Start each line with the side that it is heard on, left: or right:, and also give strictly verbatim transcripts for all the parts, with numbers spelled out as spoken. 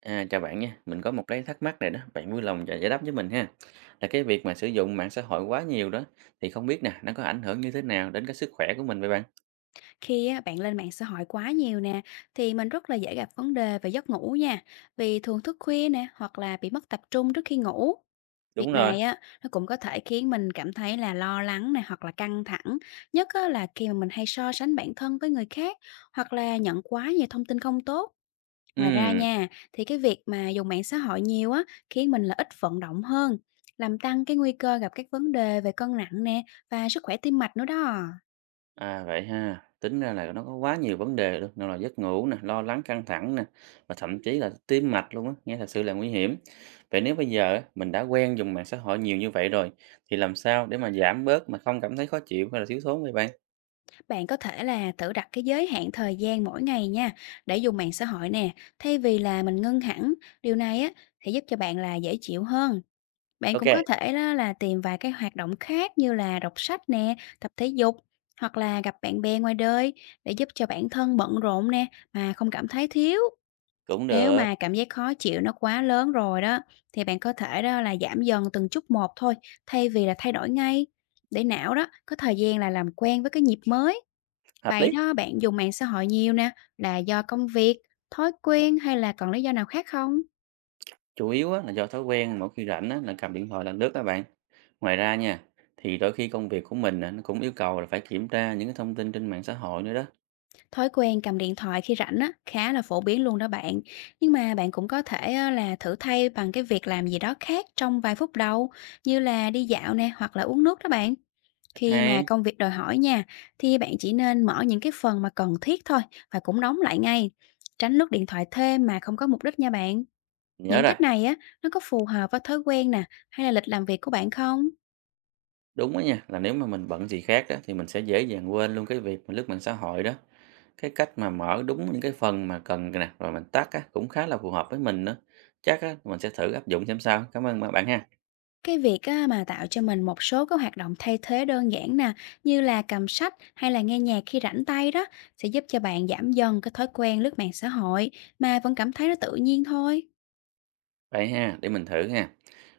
right: À, chào bạn nha, mình có một cái thắc mắc này đó, bạn vui lòng giải giải đáp với mình ha. Là cái việc mà sử dụng mạng xã hội quá nhiều đó, thì không biết nè, nó có ảnh hưởng như thế nào đến cái sức khỏe của mình vậy bạn?
left: Khi á, bạn lên mạng xã hội quá nhiều nè, thì mình rất là dễ gặp vấn đề về giấc ngủ nha, vì thường thức khuya nè, hoặc là bị mất tập trung trước khi ngủ.
right: Đúng
left: Việc
right: rồi.
left: này á, nó cũng có thể khiến mình cảm thấy là lo lắng nè, hoặc là căng thẳng nhất á, là khi mà mình hay so sánh bản thân với người khác, hoặc là nhận quá nhiều thông tin không tốt. Ngoài ra
right: Ừ,
left: nha, thì cái việc mà dùng mạng xã hội nhiều á, khiến mình là ít vận động hơn, làm tăng cái nguy cơ gặp các vấn đề về cân nặng nè, và sức khỏe tim mạch nữa đó.
right: à vậy ha, tính ra là nó có quá nhiều vấn đề luôn, nào là giấc ngủ nè, lo lắng căng thẳng nè, và thậm chí là tim mạch luôn á, nghe thật sự là nguy hiểm. Vậy nếu bây giờ á, mình đã quen dùng mạng xã hội nhiều như vậy rồi, thì làm sao để mà giảm bớt mà không cảm thấy khó chịu hay là thiếu thốn vậy bạn?
left: Bạn có thể là tự đặt cái giới hạn thời gian mỗi ngày nha, để dùng mạng xã hội nè, thay vì là mình ngưng hẳn. Điều này á, thì giúp cho bạn là dễ chịu hơn. Bạn
right: Ok,
left: cũng có thể đó là tìm vài cái hoạt động khác như là đọc sách nè, tập thể dục, hoặc là gặp bạn bè ngoài đời, để giúp cho bản thân bận rộn nè, mà không cảm thấy thiếu.
right: cũng
left: Nếu
right: được,
left: mà cảm giác khó chịu nó quá lớn rồi đó, thì bạn có thể đó là giảm dần từng chút một thôi, thay vì là thay đổi ngay, để não đó có thời gian là làm quen với cái nhịp mới.
right: hợp
left: Vậy
right: lý.
left: đó, bạn dùng mạng xã hội nhiều nè, là do công việc, thói quen, hay là còn lý do nào khác không?
right: Chủ yếu á, là do thói quen mỗi khi rảnh á, là cầm điện thoại là lướt các bạn. Ngoài ra nha, thì đôi khi công việc của mình á, nó cũng yêu cầu là phải kiểm tra những cái thông tin trên mạng xã hội nữa đó.
left: Thói quen cầm điện thoại khi rảnh á, khá là phổ biến luôn đó bạn. Nhưng mà bạn cũng có thể á, là thử thay bằng cái việc làm gì đó khác trong vài phút đầu, như là đi dạo nè, hoặc là uống nước đó bạn. Khi mà
right: Hay,
left: công việc đòi hỏi nha, thì bạn chỉ nên mở những cái phần mà cần thiết thôi, và cũng đóng lại ngay. Tránh lướt điện thoại thêm mà không có mục đích nha bạn.
right: nhớ
left: Những
right: rồi,
left: cách này á, nó có phù hợp với thói quen nè, hay là lịch làm việc của bạn không?
right: đúng đó nha, là nếu mà mình bận gì khác đó thì mình sẽ dễ dàng quên luôn cái việc mà lướt mạng xã hội đó. Cái cách mà mở đúng những cái phần mà cần nè, rồi mình tắt á, cũng khá là phù hợp với mình nữa. Chắc á, mình sẽ thử áp dụng xem sao. Cảm ơn bạn ha.
left: Cái việc á, mà tạo cho mình một số cái hoạt động thay thế đơn giản nè, như là cầm sách hay là nghe nhạc khi rảnh tay đó, sẽ giúp cho bạn giảm dần cái thói quen lướt mạng xã hội, mà vẫn cảm thấy nó tự nhiên thôi.
right: Vậy ha, để mình thử ha.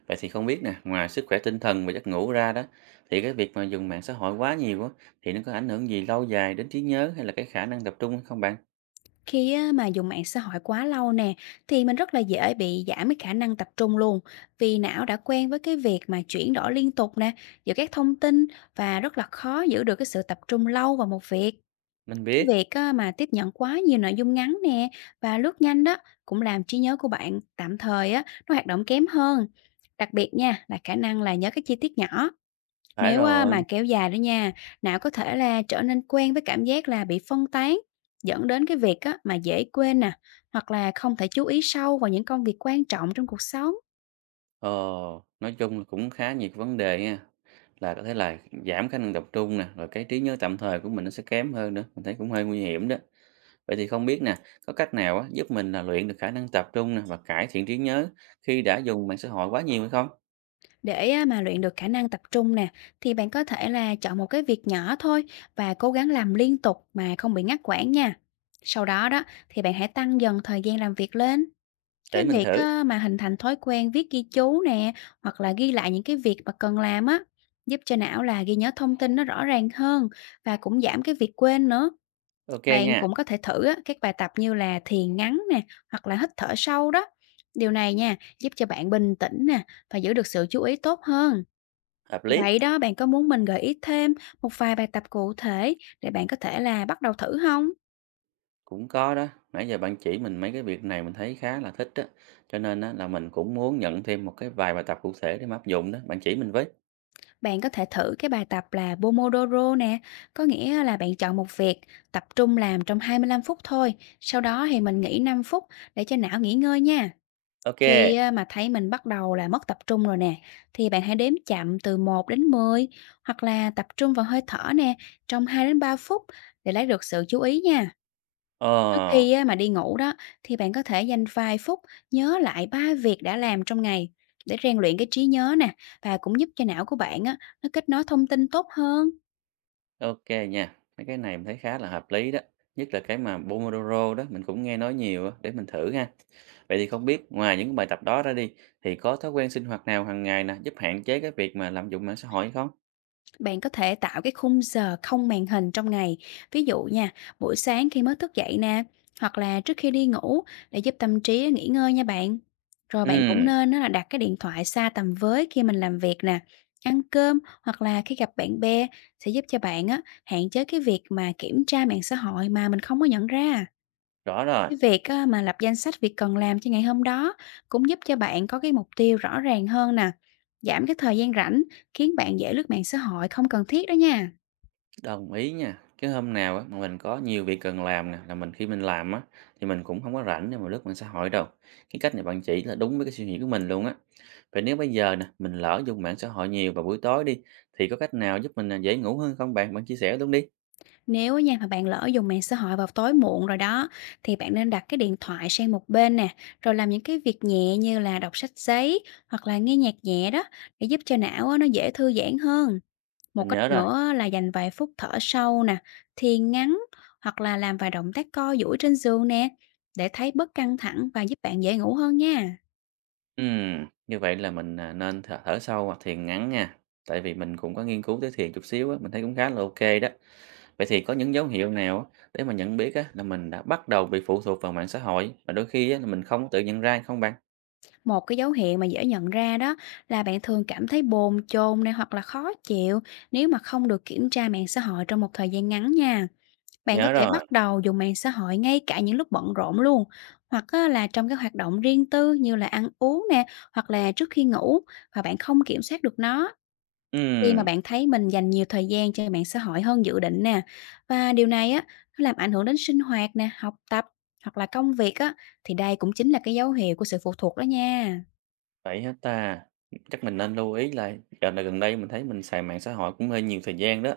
right: Vậy thì không biết nè, ngoài sức khỏe tinh thần và giấc ngủ ra đó, thì cái việc mà dùng mạng xã hội quá nhiều á, thì nó có ảnh hưởng gì lâu dài đến trí nhớ hay là cái khả năng tập trung hay không bạn?
left: Khi á, mà dùng mạng xã hội quá lâu nè, thì mình rất là dễ bị giảm cái khả năng tập trung luôn, vì não đã quen với cái việc mà chuyển đổi liên tục nè, giữa các thông tin, và rất là khó giữ được cái sự tập trung lâu vào một việc.
right: Mình
left: Cái
right: biết,
left: việc á, mà tiếp nhận quá nhiều nội dung ngắn nè, và lướt nhanh đó, cũng làm trí nhớ của bạn tạm thời á, nó hoạt động kém hơn. Đặc biệt nha, là khả năng là nhớ các chi tiết nhỏ.
right: phải
left: Nếu á,
right: rồi.
left: mà kéo dài đó nha, não có thể là trở nên quen với cảm giác là bị phân tán, dẫn đến cái việc á, mà dễ quên nè, hoặc là không thể chú ý sâu vào những công việc quan trọng trong cuộc sống.
right: Ờ, nói chung là cũng khá nhiều cái vấn đề nha. Là có thể là giảm khả năng tập trung nè, rồi cái trí nhớ tạm thời của mình nó sẽ kém hơn nữa. Mình thấy cũng hơi nguy hiểm đó. Vậy thì không biết nè, có cách nào á, giúp mình là luyện được khả năng tập trung nè và cải thiện trí nhớ khi đã dùng mạng xã hội quá nhiều hay không?
left: Để á, mà luyện được khả năng tập trung nè, thì bạn có thể là chọn một cái việc nhỏ thôi, và cố gắng làm liên tục mà không bị ngắt quãng nha. Sau đó đó, thì bạn hãy tăng dần thời gian làm việc lên. Cái
right: Để mình
left: việc
right: thử.
left: á, mà hình thành thói quen viết ghi chú nè, hoặc là ghi lại những cái việc mà cần làm á, giúp cho não là ghi nhớ thông tin nó rõ ràng hơn, và cũng giảm cái việc quên nữa.
right: Ok
left: Bạn
right: nha,
left: cũng có thể thử á, các bài tập như là thiền ngắn nè, hoặc là hít thở sâu đó. Điều này nha, giúp cho bạn bình tĩnh nè, và giữ được sự chú ý tốt hơn.
right: hợp lý.
left: Vậy đó, bạn có muốn mình gợi ý thêm một vài bài tập cụ thể để bạn có thể là bắt đầu thử không?
right: Cũng có đó, nãy giờ bạn chỉ mình mấy cái việc này mình thấy khá là thích đó, cho nên á là mình cũng muốn nhận thêm một cái vài bài tập cụ thể để mà áp dụng đó, bạn chỉ mình với.
left: Bạn có thể thử cái bài tập là Pomodoro nè, có nghĩa là bạn chọn một việc tập trung làm trong hai mươi lăm phút thôi, sau đó thì mình nghỉ năm phút để cho não nghỉ ngơi nha.
right: Ok,
left: Khi,
right: kê,
left: a, mà thấy mình bắt đầu là mất tập trung rồi nè, thì bạn hãy đếm chậm từ một đến mười, hoặc là tập trung vào hơi thở nè, trong hai đến ba phút để lấy được sự chú ý nha. Trước
right: ờ,
left: khi á, mà đi ngủ đó, thì bạn có thể dành vài phút nhớ lại ba việc đã làm trong ngày, để rèn luyện cái trí nhớ nè, và cũng giúp cho não của bạn á, nó kết nối thông tin tốt hơn.
right: ô nha, mấy cái này mình thấy khá là hợp lý đó, nhất là cái mà Pomodoro đó, mình cũng nghe nói nhiều á, để mình thử ha. Vậy thì không biết ngoài những cái bài tập đó ra đi, thì có thói quen sinh hoạt nào hàng ngày nè, giúp hạn chế cái việc mà lạm dụng mạng xã hội không?
left: Bạn có thể tạo cái khung giờ không màn hình trong ngày, ví dụ nha, buổi sáng khi mới thức dậy nè, hoặc là trước khi đi ngủ, để giúp tâm trí nghỉ ngơi nha bạn. Rồi bạn cũng
right: Ừm,
left: nên á, là đặt cái điện thoại xa tầm với khi mình làm việc nè, ăn cơm, hoặc là khi gặp bạn bè, sẽ giúp cho bạn á, hạn chế cái việc mà kiểm tra mạng xã hội mà mình không có nhận ra.
right: rõ rồi.
left: Cái việc á, mà lập danh sách việc cần làm cho ngày hôm đó cũng giúp cho bạn có cái mục tiêu rõ ràng hơn nè, giảm cái thời gian rảnh, khiến bạn dễ lướt mạng xã hội không cần thiết đó nha.
right: Đồng ý nha. Cái hôm nào á mà mình có nhiều việc cần làm nè, là mình khi mình làm á thì mình cũng không có rảnh để mà lướt mạng xã hội đâu. Cái cách này bạn chỉ là đúng với cái suy nghĩ của mình luôn á. Vậy nếu bây giờ nè, mình lỡ dùng mạng xã hội nhiều vào buổi tối đi thì có cách nào giúp mình à, dễ ngủ hơn không bạn? Bạn chia sẻ luôn đi.
left: Nếu á nha, mà bạn lỡ dùng mạng xã hội vào tối muộn rồi đó, thì bạn nên đặt cái điện thoại sang một bên nè, rồi làm những cái việc nhẹ như là đọc sách giấy, hoặc là nghe nhạc nhẹ đó, để giúp cho não á, nó dễ thư giãn hơn. Một
right: Mình
left: cách
right: nhớ rồi.
left: nữa là dành vài phút thở sâu nè, thiền ngắn, hoặc là làm vài động tác co duỗi trên giường nè, để thấy bớt căng thẳng và giúp bạn dễ ngủ hơn nha.
right: Ừm, như vậy là mình à, nên thở, thở sâu hoặc thiền ngắn nha. Tại vì mình cũng có nghiên cứu tới thiền chút xíu á, mình thấy cũng khá là ok đó. Vậy thì có những dấu hiệu nào á để mà nhận biết á là mình đã bắt đầu bị phụ thuộc vào mạng xã hội mà đôi khi á là mình không có tự nhận ra không bạn?
left: Một cái dấu hiệu mà dễ nhận ra đó là bạn thường cảm thấy bồn chồn này, hoặc là khó chịu, nếu mà không được kiểm tra mạng xã hội trong một thời gian ngắn nha. Bạn có
right: Nhớ
left: thể
right: rồi,
left: bắt đầu dùng mạng xã hội ngay cả những lúc bận rộn luôn, hoặc á là trong các hoạt động riêng tư như là ăn uống nè, hoặc là trước khi ngủ, và bạn không kiểm soát được nó. Khi mà
right: ừm,
left: bạn thấy mình dành nhiều thời gian cho mạng xã hội hơn dự định nè, và điều này á, nó làm ảnh hưởng đến sinh hoạt nè, học tập, hoặc là công việc á, thì đây cũng chính là cái dấu hiệu của sự phụ thuộc đó nha.
right: vậy hả ta? Chắc mình nên lưu ý lại, dạo này gần đây mình thấy mình xài mạng xã hội cũng hơi nhiều thời gian đó.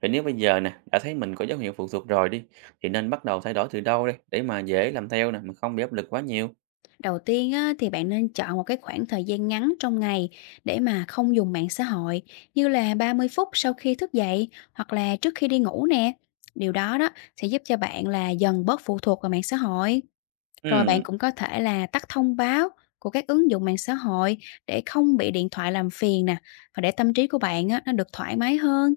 right: Vậy nếu bây giờ nè, đã thấy mình có dấu hiệu phụ thuộc rồi đi, thì nên bắt đầu thay đổi từ đâu đây, để mà dễ làm theo nè, mà không bị áp lực quá nhiều.
left: Đầu tiên á, thì bạn nên chọn một cái khoảng thời gian ngắn trong ngày để mà không dùng mạng xã hội, như là ba mươi phút sau khi thức dậy, hoặc là trước khi đi ngủ nè. Điều đó đó, sẽ giúp cho bạn là dần bớt phụ thuộc vào mạng xã hội. Rồi bạn
right: Ừm,
left: cũng có thể là tắt thông báo của các ứng dụng mạng xã hội để không bị điện thoại làm phiền nè, và để tâm trí của bạn á, nó được thoải mái hơn.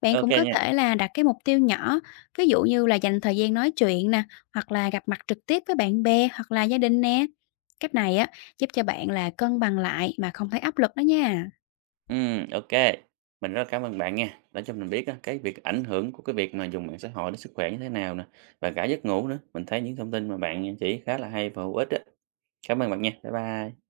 left: Bạn
right: ok
left: cũng có
right: nha,
left: thể là đặt cái mục tiêu nhỏ, ví dụ như là dành thời gian nói chuyện nè, hoặc là gặp mặt trực tiếp với bạn bè hoặc là gia đình nè. Cách này á, giúp cho bạn là cân bằng lại mà không thấy áp lực đó nha.
right: ừm, ok. Mình rất là cảm ơn bạn nha, đã cho mình biết á, cái việc ảnh hưởng của cái việc mà dùng mạng xã hội đến sức khỏe như thế nào nè, và cả giấc ngủ nữa. Mình thấy những thông tin mà bạn chỉ khá là hay và hữu ích á. Cảm ơn bạn nha, bye bye.